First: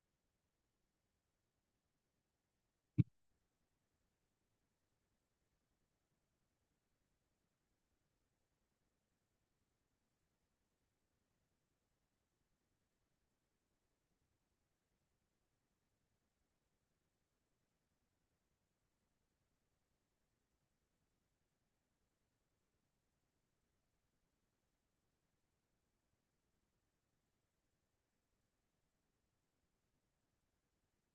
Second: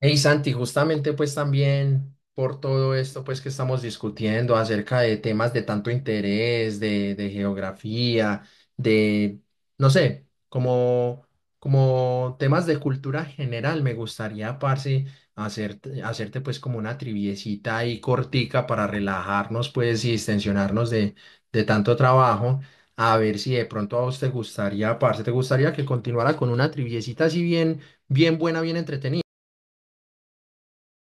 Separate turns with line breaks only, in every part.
Hey Santi, justamente pues también por todo esto pues que estamos discutiendo acerca de temas de tanto interés, de geografía, de, no sé, como, como temas de cultura general, me gustaría, parce, hacerte pues como una triviecita ahí cortica para relajarnos pues y distensionarnos de tanto trabajo. A ver si de pronto a vos te gustaría, parce, te gustaría que continuara con una triviecita así bien, bien buena, bien entretenida.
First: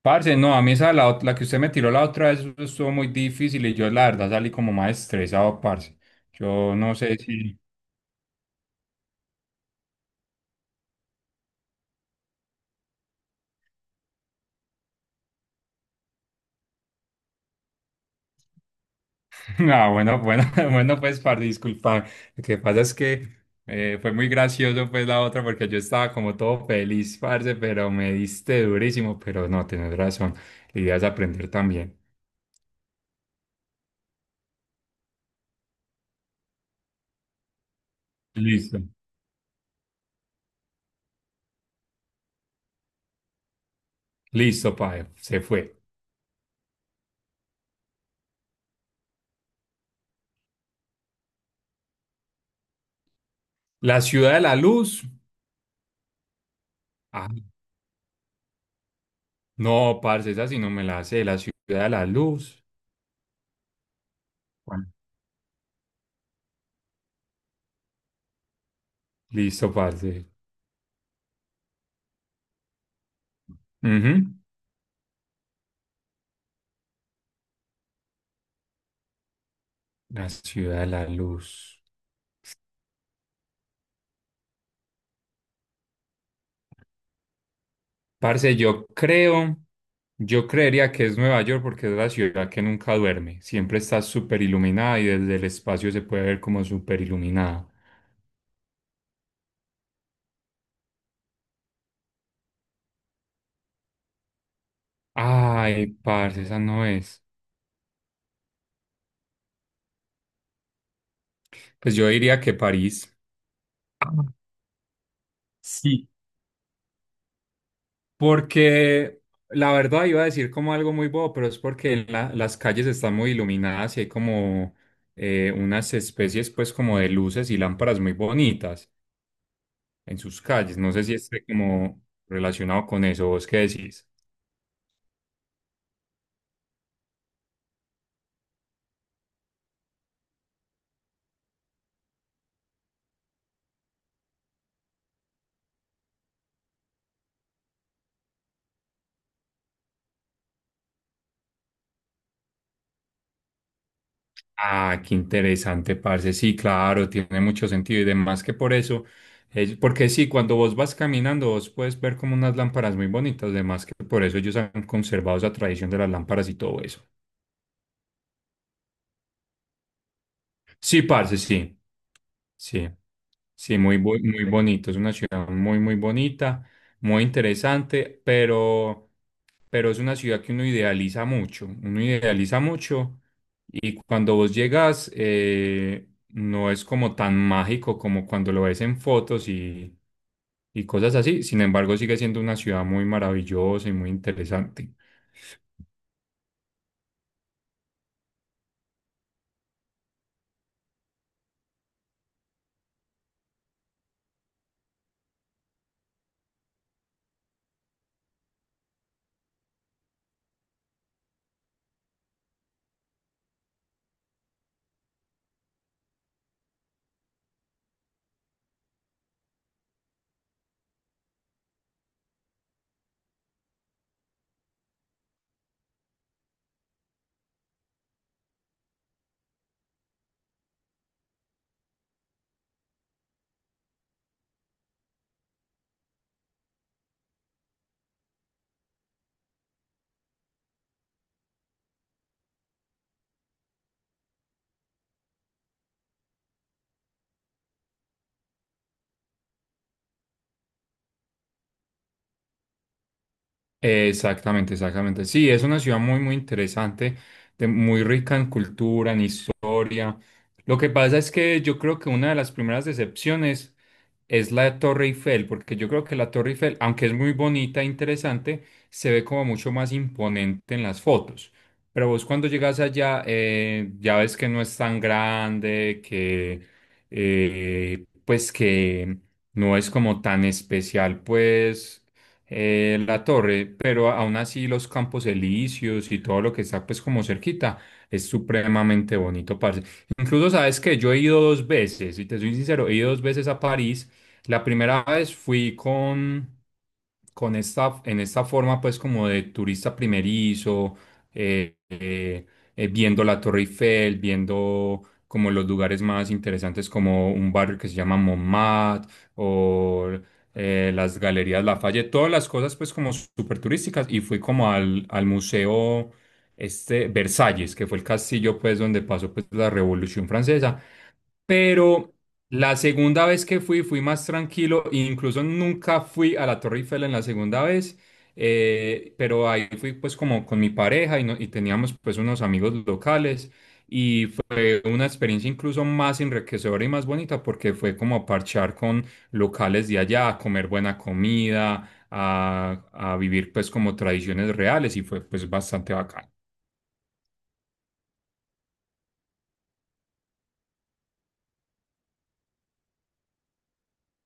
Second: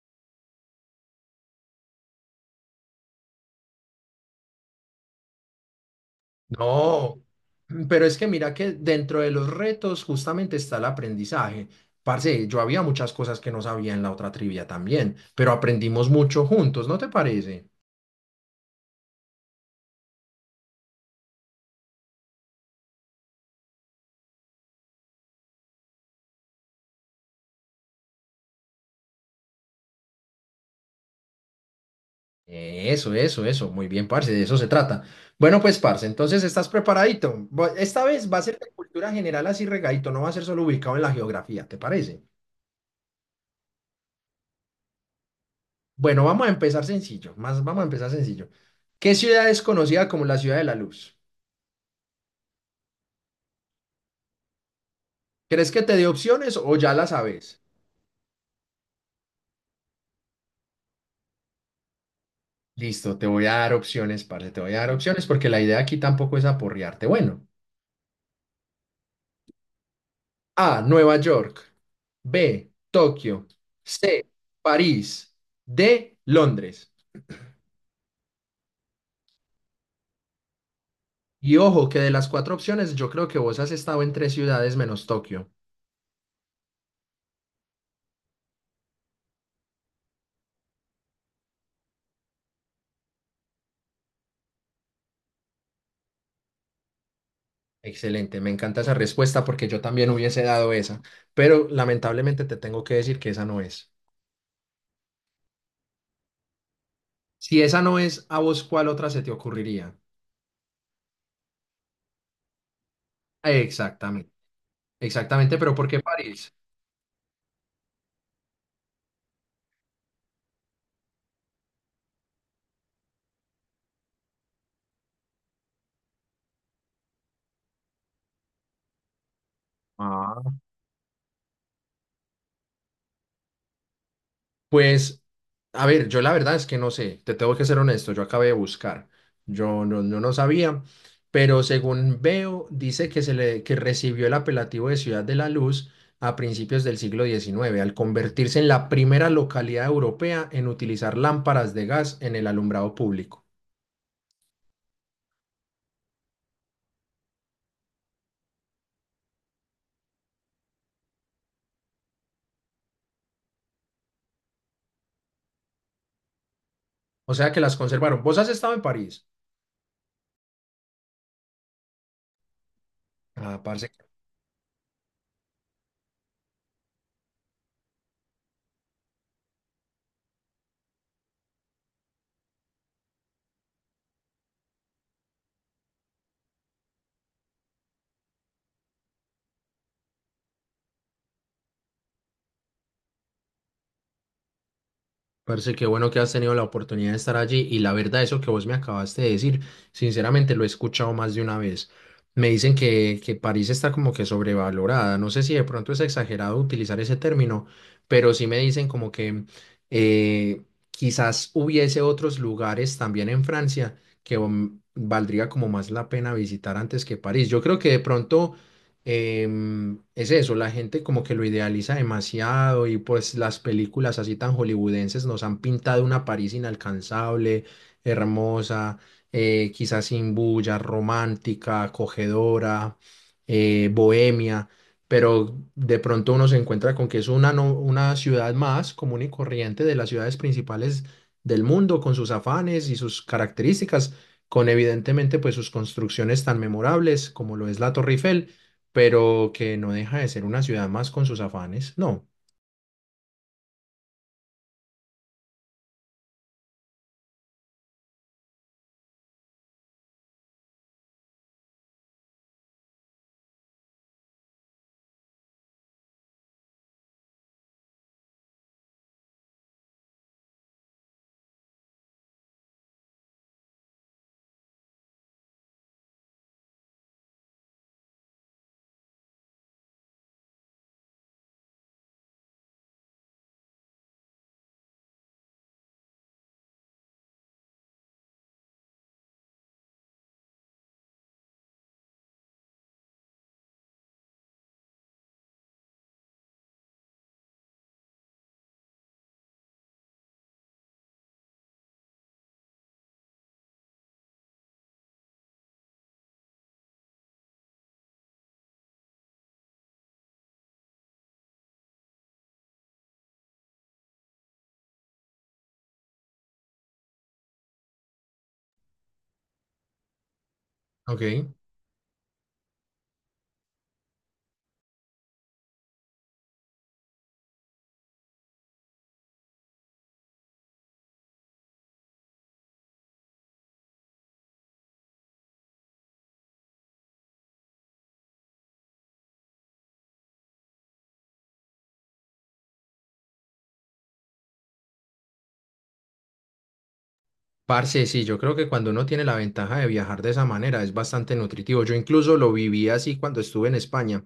Parce, no, a mí esa, la, la que usted me tiró la otra vez eso estuvo muy difícil y yo la verdad salí como más estresado, parce. Yo no sé
No,
si...
pero es que mira que dentro de los retos justamente está el aprendizaje. Parce, yo había muchas cosas que no sabía en la otra trivia también, pero aprendimos mucho juntos, ¿no te parece?
Ah, bueno, bueno, bueno, pues, parce, disculpa. Lo que pasa es que fue muy gracioso, pues, la otra, porque yo estaba como todo feliz, parce, pero me diste durísimo, pero no, tienes razón. La idea es aprender también.
Eso, eso, eso. Muy bien, parce, de eso se trata. Bueno, pues, parce, entonces estás preparadito. Esta vez va a ser de
Listo.
cultura general así regadito, no va a ser solo ubicado en la geografía, ¿te parece?
Listo, padre, se fue.
Bueno, vamos a empezar sencillo, más vamos a empezar sencillo. ¿Qué ciudad es conocida como la ciudad de la luz?
La ciudad de la luz.
¿Crees que te dé opciones o ya la
Ah,
sabes?
no, parce, esa sí no me la sé. La ciudad de la luz.
Listo, te voy a dar opciones, parce, te voy a
Bueno,
dar opciones porque la idea aquí tampoco es aporrearte. Bueno,
listo, parce.
A, Nueva York; B, Tokio; C,
Ujú.
París; D, Londres.
La ciudad de la
Y
luz.
ojo, que de las cuatro opciones yo creo que vos has estado en tres ciudades menos Tokio.
Parce, yo creo, yo creería que es Nueva York porque es la ciudad que nunca duerme. Siempre está súper iluminada y desde el espacio se puede ver como súper iluminada.
Excelente, me encanta esa respuesta porque yo también hubiese dado esa, pero lamentablemente te tengo que decir que esa no es.
Ay, parce, esa no es.
Si esa no es, ¿a vos cuál otra se te ocurriría?
Pues yo diría que París. Ah,
Exactamente, exactamente, pero ¿por qué
sí,
París?
porque la verdad iba a decir como algo muy bobo, pero es porque las calles están muy iluminadas y hay como unas especies pues como de luces y lámparas muy bonitas en sus
Ah.
calles. No sé si esté como relacionado con eso. ¿Vos qué decís?
Pues, a ver, yo la verdad es que no sé, te tengo que ser honesto, yo acabé de buscar, yo no sabía, pero según veo, dice que recibió el apelativo de Ciudad de la Luz a principios del siglo XIX, al convertirse en la primera localidad europea en utilizar lámparas de gas en el alumbrado público.
Ah, qué interesante, parce. Sí, claro, tiene mucho sentido y demás que por eso porque sí, cuando vos vas caminando, vos puedes ver como unas lámparas muy bonitas, además que por eso ellos han conservado esa tradición de las lámparas y todo eso.
O sea que las conservaron. ¿Vos has estado en París?
Sí, parce, sí, sí.
Ah,
Sí,
parce.
muy, muy bonito. Es una ciudad muy, muy bonita, muy interesante, pero es una ciudad que uno idealiza mucho. Uno idealiza mucho. Y cuando vos llegas, no es como tan mágico como cuando lo ves en fotos y cosas así. Sin embargo, sigue siendo una ciudad muy maravillosa y muy interesante.
Parce, qué bueno que has tenido la oportunidad de estar allí y la verdad, eso que vos me acabaste de decir, sinceramente lo he escuchado más de una vez. Me dicen que París está como que sobrevalorada. No sé si de pronto es exagerado utilizar ese término, pero sí me dicen como que eh, quizás hubiese otros lugares también en Francia que valdría como más la pena visitar antes que París. Yo creo que de pronto es eso, la gente como que lo idealiza demasiado y pues las películas así tan hollywoodenses nos han pintado una París inalcanzable, hermosa, quizás sin bulla, romántica, acogedora, bohemia, pero de pronto uno se encuentra con que es una, una ciudad más común y corriente de las ciudades principales del mundo, con sus afanes y sus características, con evidentemente pues sus construcciones tan memorables como lo es la Torre Eiffel, pero que no deja de ser una ciudad más con sus afanes, ¿no?
Exactamente, exactamente. Sí, es una ciudad muy, muy interesante, muy rica en cultura, en historia. Lo que pasa es que yo creo que una de las primeras decepciones es la Torre Eiffel, porque yo creo que la Torre Eiffel, aunque es muy bonita e interesante, se ve como mucho más imponente en las fotos. Pero vos cuando llegas allá, ya ves que no es tan grande, que pues que no es como tan especial, pues la torre, pero aún así los campos elíseos y todo lo que está pues como cerquita es supremamente bonito, parce. Incluso sabes que yo he ido dos veces, y te soy sincero, he ido dos veces a París. La primera vez fui con esta, en esta forma pues como de turista primerizo, eh, eh, viendo la Torre Eiffel, viendo como los lugares más interesantes como un barrio que se llama Montmartre o las galerías Lafayette, todas las cosas pues como súper turísticas y fui como al, al museo este Versalles, que fue el castillo pues donde pasó pues la Revolución Francesa.
Ok.
Pero la segunda vez que fui, fui más tranquilo, e incluso nunca fui a la Torre Eiffel en la segunda vez, pero ahí fui pues como con mi pareja y, y teníamos pues unos amigos locales y fue una experiencia incluso más enriquecedora y más bonita porque fue como a parchar con locales de allá, a comer buena comida, a vivir pues como tradiciones reales y fue pues bastante bacán.
Parce, sí, yo creo que cuando uno tiene la ventaja de viajar de esa manera es bastante nutritivo. Yo incluso lo viví así cuando estuve en España.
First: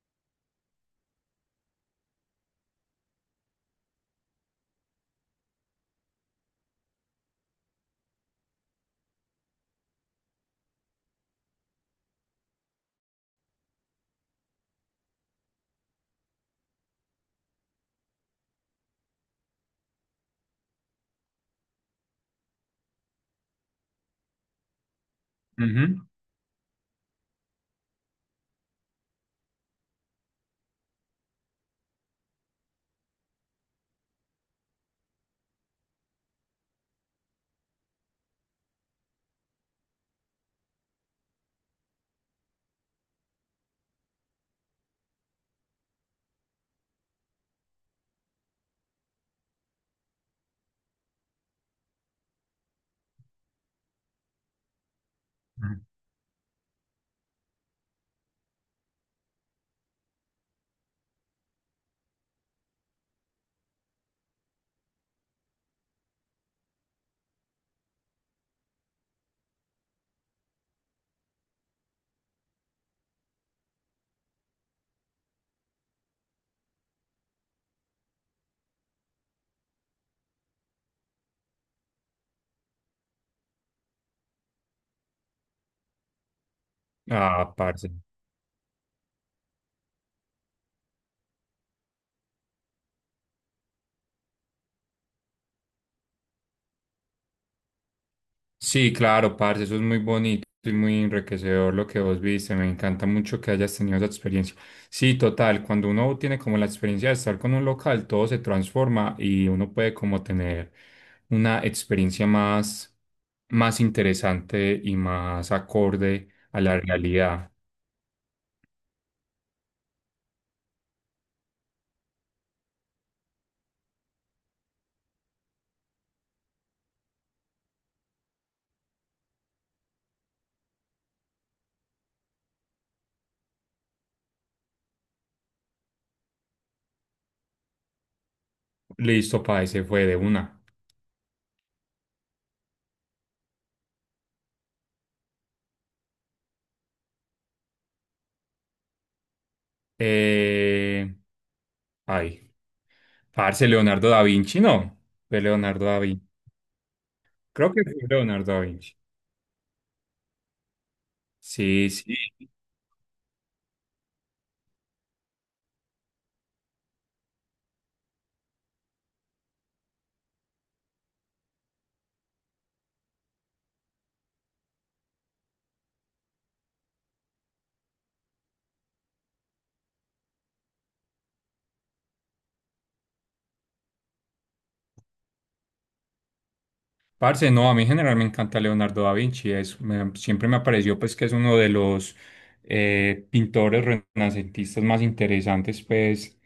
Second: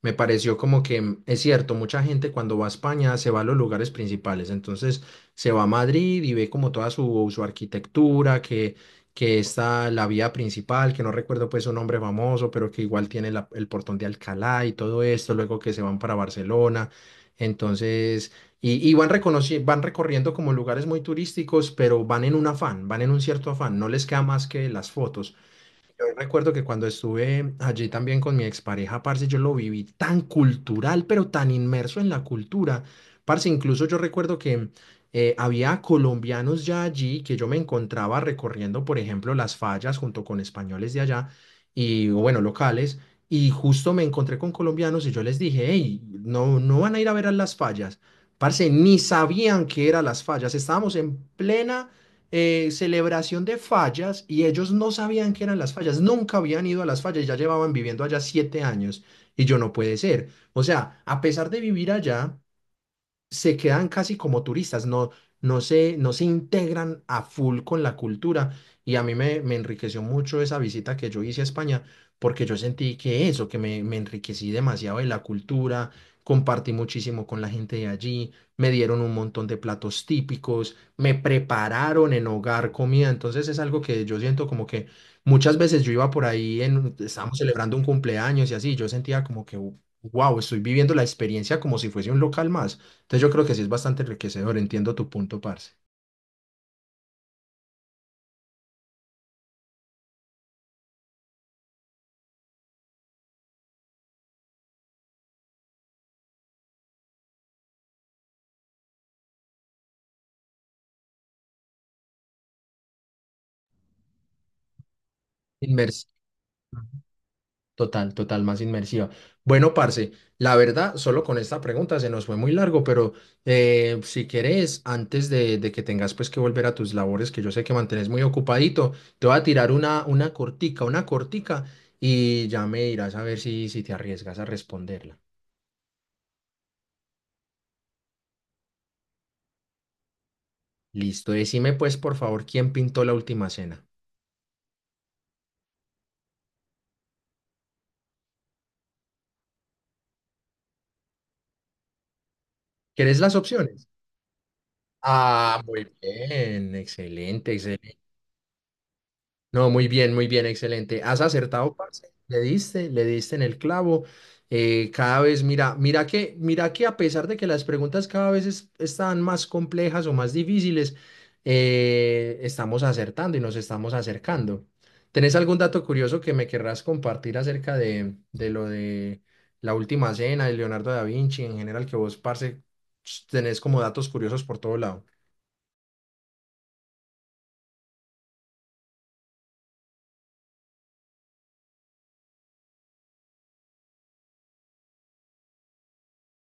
Me pareció como que es cierto, mucha gente cuando va a España se va a los lugares principales, entonces se va a Madrid y ve como toda su arquitectura, que está la vía principal, que no recuerdo pues su nombre famoso, pero que igual tiene el portón de Alcalá y todo esto, luego que se van para Barcelona, entonces, y van van recorriendo como lugares muy turísticos, pero van en un afán, van en un cierto afán, no les queda más que las fotos.
Ujú.
Recuerdo que cuando estuve allí también con mi expareja, parce, yo lo viví tan cultural, pero tan inmerso en la cultura. Parce, incluso yo recuerdo que había colombianos ya allí, que yo me encontraba recorriendo, por ejemplo, las fallas junto con españoles de allá y, o bueno, locales. Y justo me encontré con colombianos y yo les dije, hey, no, no van a ir a ver a las fallas. Parce, ni sabían qué eran las fallas. Estábamos en plena celebración de fallas y ellos no sabían qué eran las
Ujú.
fallas, nunca habían ido a las fallas, ya llevaban viviendo allá siete años y yo no puede ser. O sea, a pesar de vivir allá, se quedan casi como turistas, no, no se integran a full con la cultura. Y a mí me enriqueció mucho esa visita que yo hice a España, porque yo sentí que eso, me enriquecí demasiado de la cultura, compartí muchísimo con la gente de allí, me dieron un montón de platos típicos, me prepararon en hogar comida. Entonces es algo que yo siento como que muchas veces yo iba por ahí, en, estábamos
Ah,
celebrando un
parce.
cumpleaños y así, yo sentía como que, wow, estoy viviendo la experiencia como si fuese un local más. Entonces yo creo que sí es bastante enriquecedor, entiendo tu punto, parce.
Sí, claro, parce, eso es muy bonito y muy enriquecedor lo que vos viste. Me encanta mucho que hayas tenido esa experiencia. Sí, total, cuando uno tiene como la experiencia de estar con un local, todo se transforma y uno puede como tener una experiencia más, más interesante y más
Inmersiva.
acorde a la realidad.
Total, total, más inmersiva. Bueno, parce, la verdad, solo con esta pregunta se nos fue muy largo, pero si quieres antes de que tengas pues que volver a tus labores, que yo sé que mantenés muy ocupadito, te voy a tirar una cortica, y ya me dirás a ver si te arriesgas a responderla.
Listo, parce, se fue de una.
Listo, decime pues por favor quién pintó la última cena.
Eh, ay,
¿Querés las
parce,
opciones?
Leonardo da Vinci, no, fue
Ah,
Leonardo
muy
da Vinci.
bien, excelente,
Creo que
excelente.
fue Leonardo da Vinci.
No, muy bien, excelente. Has acertado,
Sí,
parce.
sí.
Le diste en el clavo. Cada vez, mira, mira que a pesar de que las preguntas cada vez están más complejas o más difíciles, estamos acertando y nos estamos acercando. ¿Tenés algún dato curioso que me querrás compartir acerca de lo de la última cena de Leonardo da Vinci en general que vos, parce, tenés como datos curiosos por todo lado?
Parce, no, a mí en general me encanta Leonardo da Vinci, es, siempre me pareció pues que es uno de los pintores renacentistas más interesantes pues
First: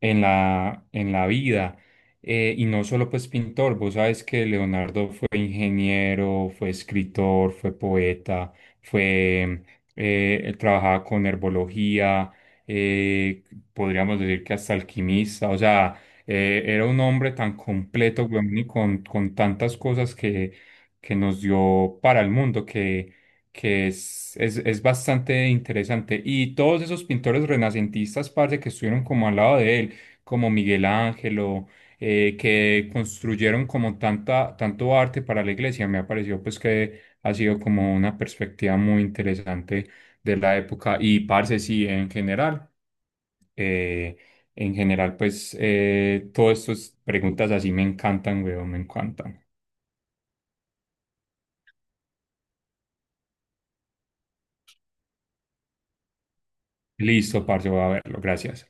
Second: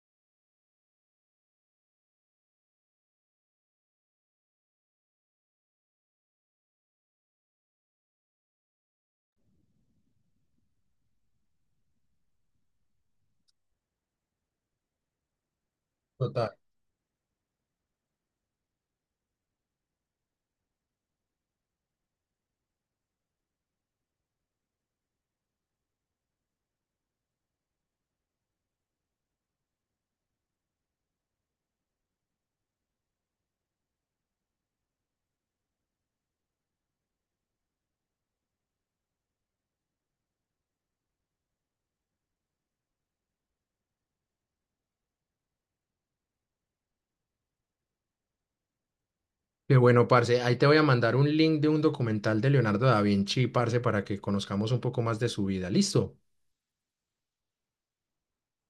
en la vida. Y no solo pues pintor, vos sabes que Leonardo fue ingeniero, fue escritor, fue poeta, fue, él trabajaba con herbología, eh, podríamos decir que hasta alquimista, o sea...
Total.
Era un hombre tan completo, weón, y con tantas cosas que nos dio para el mundo, que es bastante interesante. Y todos esos pintores renacentistas, parce, que estuvieron como al lado de él, como Miguel Ángelo, que construyeron como tanta, tanto arte para la iglesia, me ha parecido pues que ha sido como una perspectiva muy interesante de la época. Y parce, sí, en general. Eh, en general, pues, todas estas preguntas así me encantan, weón, me encantan.
Qué bueno, parce. Ahí te voy a mandar un link de un documental de Leonardo da Vinci, parce, para que conozcamos un poco más de su vida. ¿Listo?
Listo, parce, voy a verlo. Gracias.